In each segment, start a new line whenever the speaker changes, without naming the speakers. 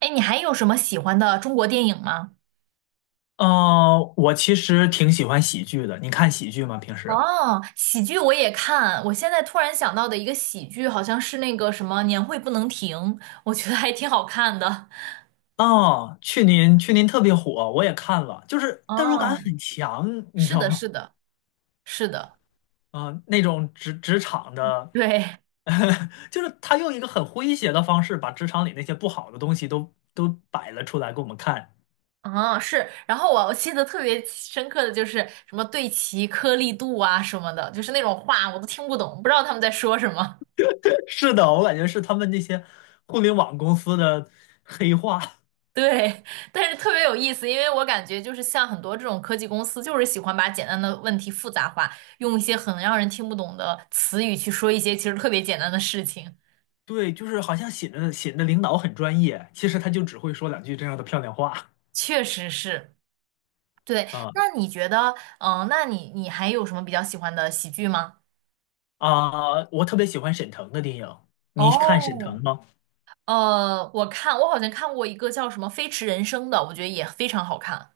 哎，你还有什么喜欢的中国电影吗？
我其实挺喜欢喜剧的。你看喜剧吗？平时？
哦，喜剧我也看。我现在突然想到的一个喜剧，好像是那个什么《年会不能停》，我觉得还挺好看的。
哦，去年特别火，我也看了，就是 代入感
哦，
很强，你知
是
道
的，
吗？
是的，是的，
那种职场的。
对，
就是他用一个很诙谐的方式，把职场里那些不好的东西都摆了出来给我们看。
嗯，是。然后我记得特别深刻的就是什么对齐颗粒度啊什么的，就是那种话我都听不懂，不知道他们在说什么。
是的，我感觉是他们那些互联网公司的黑话。
对，但是特别有意思，因为我感觉就是像很多这种科技公司，就是喜欢把简单的问题复杂化，用一些很让人听不懂的词语去说一些其实特别简单的事情。
对，就是好像显得领导很专业，其实他就只会说两句这样的漂亮话
确实是，对。
啊。
那你觉得，那你还有什么比较喜欢的喜剧吗？
我特别喜欢沈腾的电影，你看沈
哦，
腾吗？
我看我好像看过一个叫什么《飞驰人生》的，我觉得也非常好看。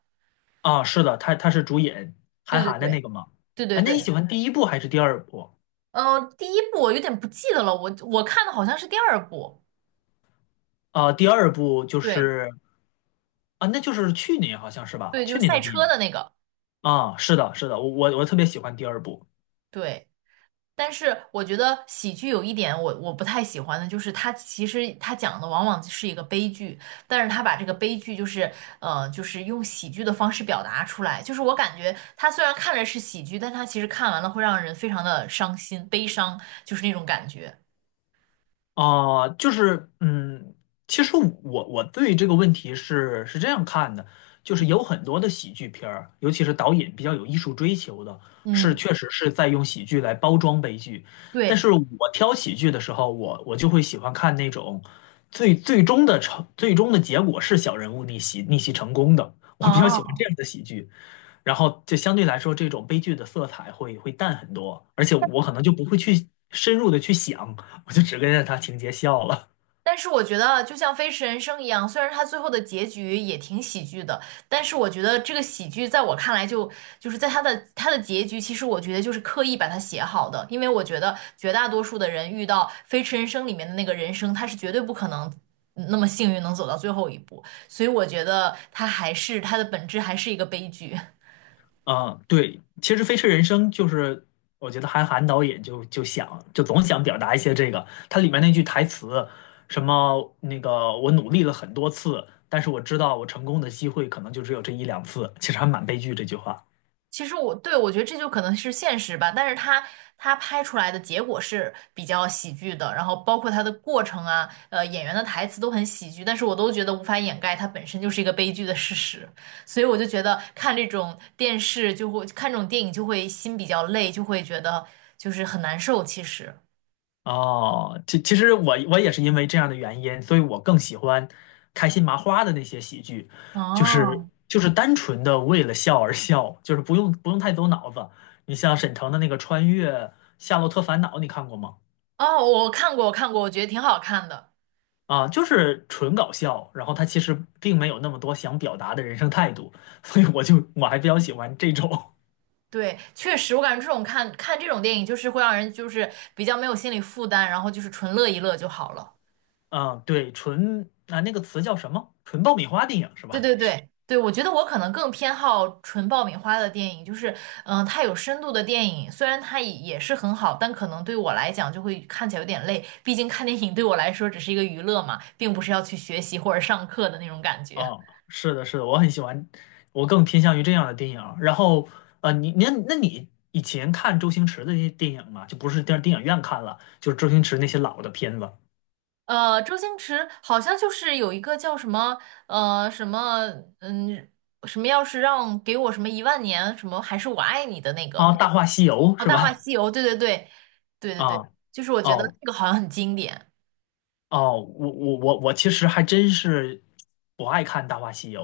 啊，是的，他是主演
对
韩
对
寒的
对
那个吗？
对对
啊，那你喜
对，
欢第一部还是第二部？
第一部我有点不记得了，我看的好像是第二部。
啊，第二部就
对。
是啊，那就是去年好像是吧？
对，就
去
是
年的
赛
电影
车的那个，
啊，是的，是的，我特别喜欢第二部。
对。但是我觉得喜剧有一点我不太喜欢的，就是它其实它讲的往往是一个悲剧，但是它把这个悲剧就是就是用喜剧的方式表达出来，就是我感觉它虽然看着是喜剧，但它其实看完了会让人非常的伤心、悲伤，就是那种感觉。
就是嗯，其实我对这个问题是这样看的，就是有很多的喜剧片儿，尤其是导演比较有艺术追求的，是
嗯，
确实是在用喜剧来包装悲剧。但
对，
是我挑喜剧的时候，我就会喜欢看那种最终的结果是小人物逆袭成功的，我比较喜欢
哦，
这样的喜剧。然后就相对来说，这种悲剧的色彩会淡很多，而且我可能就不会去深入的去想，我就只跟着他情节笑了。
但是我觉得，就像《飞驰人生》一样，虽然它最后的结局也挺喜剧的，但是我觉得这个喜剧在我看来就，就是在它的结局，其实我觉得就是刻意把它写好的，因为我觉得绝大多数的人遇到《飞驰人生》里面的那个人生，他是绝对不可能那么幸运能走到最后一步，所以我觉得它还是它的本质还是一个悲剧。
嗯，对，其实《飞驰人生》就是我觉得韩寒导演就就想就总想表达一些这个，它里面那句台词，什么那个我努力了很多次，但是我知道我成功的机会可能就只有这一两次，其实还蛮悲剧这句话。
其实我对我觉得这就可能是现实吧，但是他拍出来的结果是比较喜剧的，然后包括他的过程啊，演员的台词都很喜剧，但是我都觉得无法掩盖它本身就是一个悲剧的事实，所以我就觉得看这种电视就会看这种电影就会心比较累，就会觉得就是很难受。其实，
哦，其实我也是因为这样的原因，所以我更喜欢开心麻花的那些喜剧，就是
哦
就是单纯的为了笑而笑，就是不用太走脑子。你像沈腾的那个《穿越夏洛特烦恼》，你看过吗？
哦，我看过，我看过，我觉得挺好看的。
啊，就是纯搞笑，然后他其实并没有那么多想表达的人生态度，所以我就我还比较喜欢这种，
对，确实，我感觉这种看这种电影就是会让人就是比较没有心理负担，然后就是纯乐一乐就好了。
嗯，对，纯啊那个词叫什么？纯爆米花电影是
对
吧？
对对对，我觉得我可能更偏好纯爆米花的电影，就是它有深度的电影，虽然它也是很好，但可能对我来讲就会看起来有点累，毕竟看电影对我来说只是一个娱乐嘛，并不是要去学习或者上课的那种感觉。
哦，是的，是的，我很喜欢，我更偏向于这样的电影儿然后，你那你以前看周星驰的那些电影嘛，就不是电影院看了，就是周星驰那些老的片子
周星驰好像就是有一个叫什么呃什么嗯，要是让给我什么一万年什么还是我爱你的那个
啊，《大话西游》
哦，
是
《大话
吧？
西游》，对对对对对
啊，
对，就是我觉得
哦
这个好像很经典。
哦，我其实还真是不爱看《大话西游》，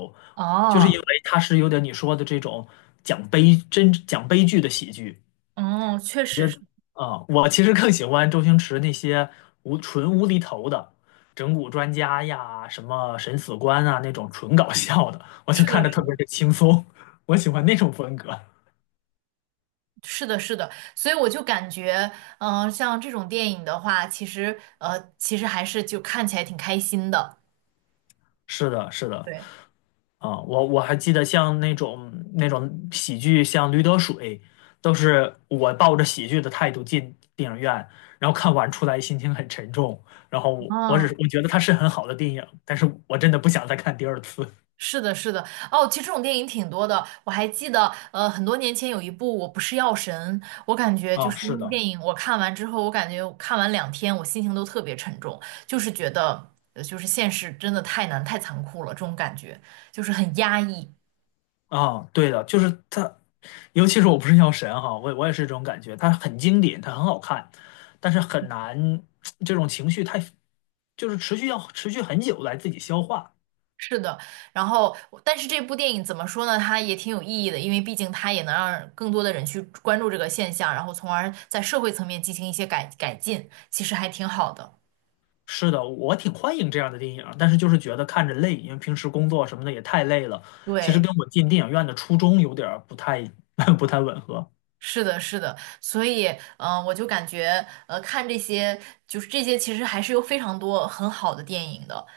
就是因为
哦，
它是有点你说的这种讲悲剧的喜剧。
哦，确实
觉
是，
得啊，我其实更喜欢周星驰那些无厘头的整蛊专家呀，什么审死官啊那种纯搞笑的，我就
是
看
的，
着
是
特别
的，
的轻松，我喜欢那种
对
风格。
是的，是的，所以我就感觉，像这种电影的话，其实，其实还是就看起来挺开心的，
是的，是的，
对，
啊，我我还记得像那种喜剧，像《驴得水》，都是我抱着喜剧的态度进电影院，然后看完出来心情很沉重，然后我只是
嗯，
我觉得它是很好的电影，但是我真的不想再看第二次。
是的，是的，哦，其实这种电影挺多的，我还记得，很多年前有一部《我不是药神》，我感觉就
啊，
是那
是
部
的。
电影，我看完之后，我感觉我看完两天，我心情都特别沉重，就是觉得，就是现实真的太难太残酷了，这种感觉就是很压抑。
啊，对的，就是它，尤其是我不是药神哈，我也是这种感觉，它很经典，它很好看，但是很难，这种情绪太，就是要持续很久来自己消化。
是的，然后但是这部电影怎么说呢？它也挺有意义的，因为毕竟它也能让更多的人去关注这个现象，然后从而在社会层面进行一些改进，其实还挺好的。
是的，我挺欢迎这样的电影，但是就是觉得看着累，因为平时工作什么的也太累了。其实跟
对，
我进电影院的初衷有点儿不太 不太吻合
是的，是的，所以，我就感觉，看这些，就是这些，其实还是有非常多很好的电影的。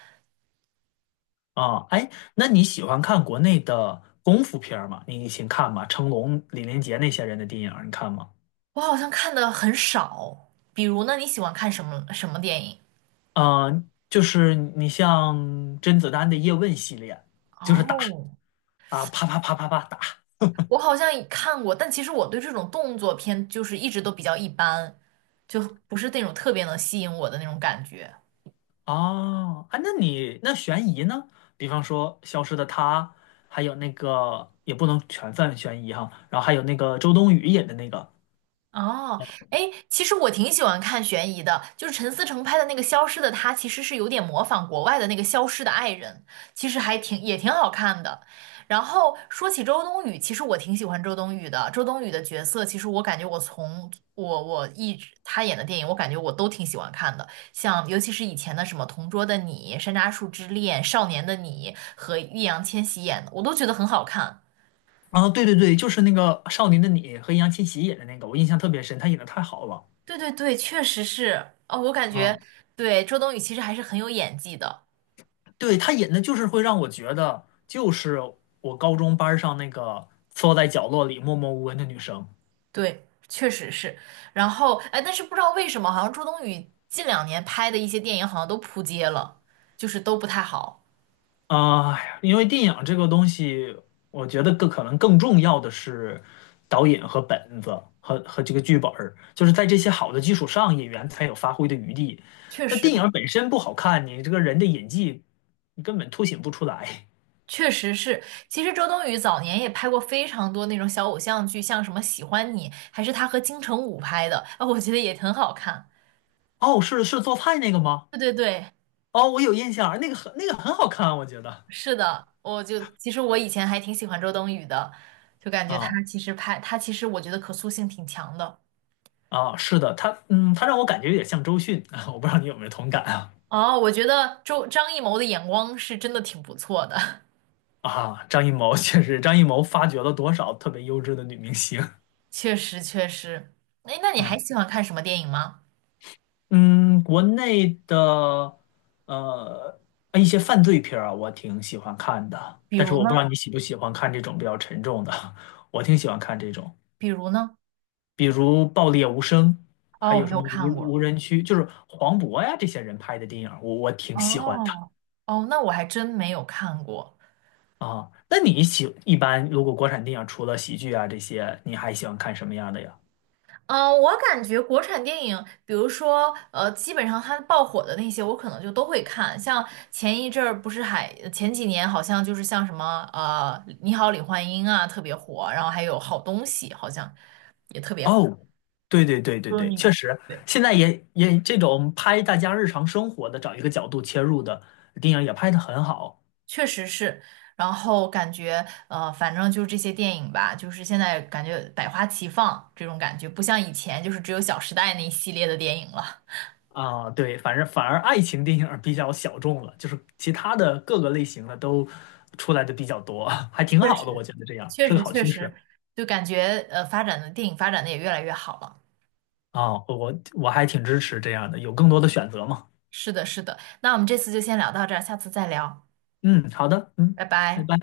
啊。哎，那你喜欢看国内的功夫片儿吗？你以前看吗？成龙、李连杰那些人的电影儿你看吗？
我好像看的很少，比如呢，你喜欢看什么电影？
嗯、就是你像甄子丹的叶问系列，就是打
哦，
啊，啪啪啪啪啪打
我好像也看过，但其实我对这种动作片就是一直都比较一般，就不是那种特别能吸引我的那种感觉。
哦，啊，那你那悬疑呢？比方说《消失的她》，还有那个也不能全算悬疑哈，然后还有那个周冬雨演的那个
哦，哎，其实我挺喜欢看悬疑的，就是陈思诚拍的那个《消失的她》，其实是有点模仿国外的那个《消失的爱人》，其实还挺也挺好看的。然后说起周冬雨，其实我挺喜欢周冬雨的。周冬雨的角色，其实我感觉我从我我一直她演的电影，我感觉我都挺喜欢看的，像尤其是以前的什么《同桌的你》《山楂树之恋》《少年的你》和易烊千玺演的，我都觉得很好看。
啊，对对对，就是那个《少年的你》和易烊千玺演的那个，我印象特别深，他演的太好了
对对对，确实是哦，我感觉
啊，
对周冬雨其实还是很有演技的，
对他演的就是会让我觉得，就是我高中班儿上那个缩在角落里默默无闻的女生。
对，确实是。然后哎，但是不知道为什么，好像周冬雨近两年拍的一些电影好像都扑街了，就是都不太好。
啊，因为电影这个东西，我觉得更可能更重要的是导演和本子和这个剧本儿，就是在这些好的基础上，演员才有发挥的余地。
确
那
实，
电影本身不好看，你这个人的演技，你根本凸显不出来。
确实是。其实周冬雨早年也拍过非常多那种小偶像剧，像什么《喜欢你》，还是她和金城武拍的，啊，我觉得也很好看。
哦，是是做菜那个吗？
对对对，
哦，我有印象，那个很好看，我觉得
是的，我就其实我以前还挺喜欢周冬雨的，就感觉她
啊
其实拍她其实我觉得可塑性挺强的。
是的，他嗯，他让我感觉有点像周迅啊，我不知道你有没有同感啊
哦，我觉得张艺谋的眼光是真的挺不错的，
啊，张艺谋确实，张艺谋发掘了多少特别优质的女明星。
确实确实。哎，那你还
啊。
喜欢看什么电影吗？
嗯，国内的呃一些犯罪片儿啊，我挺喜欢看的，
比
但是
如
我不知
呢？
道你喜不喜欢看这种比较沉重的，我挺喜欢看这种，
比如呢？
比如《爆裂无声》，还
哦，我
有
没
什
有
么无
看过。
无人区，就是黄渤呀这些人拍的电影儿我挺喜欢的
哦，哦，那我还真没有看过。
啊。那你喜一般如果国产电影除了喜剧啊这些，你还喜欢看什么样的呀？
我感觉国产电影，比如说，基本上它爆火的那些，我可能就都会看。像前一阵儿不是还前几年好像就是像什么《你好，李焕英》啊特别火，然后还有《好东西》好像也特别火。
哦，对对对对
就是
对，
你
确实，
对，
现在也这种拍大家日常生活的，找一个角度切入的电影也拍的很好
确实是。然后感觉反正就是这些电影吧，就是现在感觉百花齐放这种感觉，不像以前就是只有《小时代》那一系列的电影了。
啊。对，反正反而爱情电影比较小众了，就是其他的各个类型的都出来的比较多，还挺
确
好的，我
实，
觉得这样
确
是个
实，
好
确
趋
实，
势
就感觉发展的电影发展的也越来越好了。
啊。我还挺支持这样的，有更多的选择嘛。
是的，是的。那我们这次就先聊到这儿，下次再聊，
嗯，好的，嗯，
拜
拜
拜。
拜。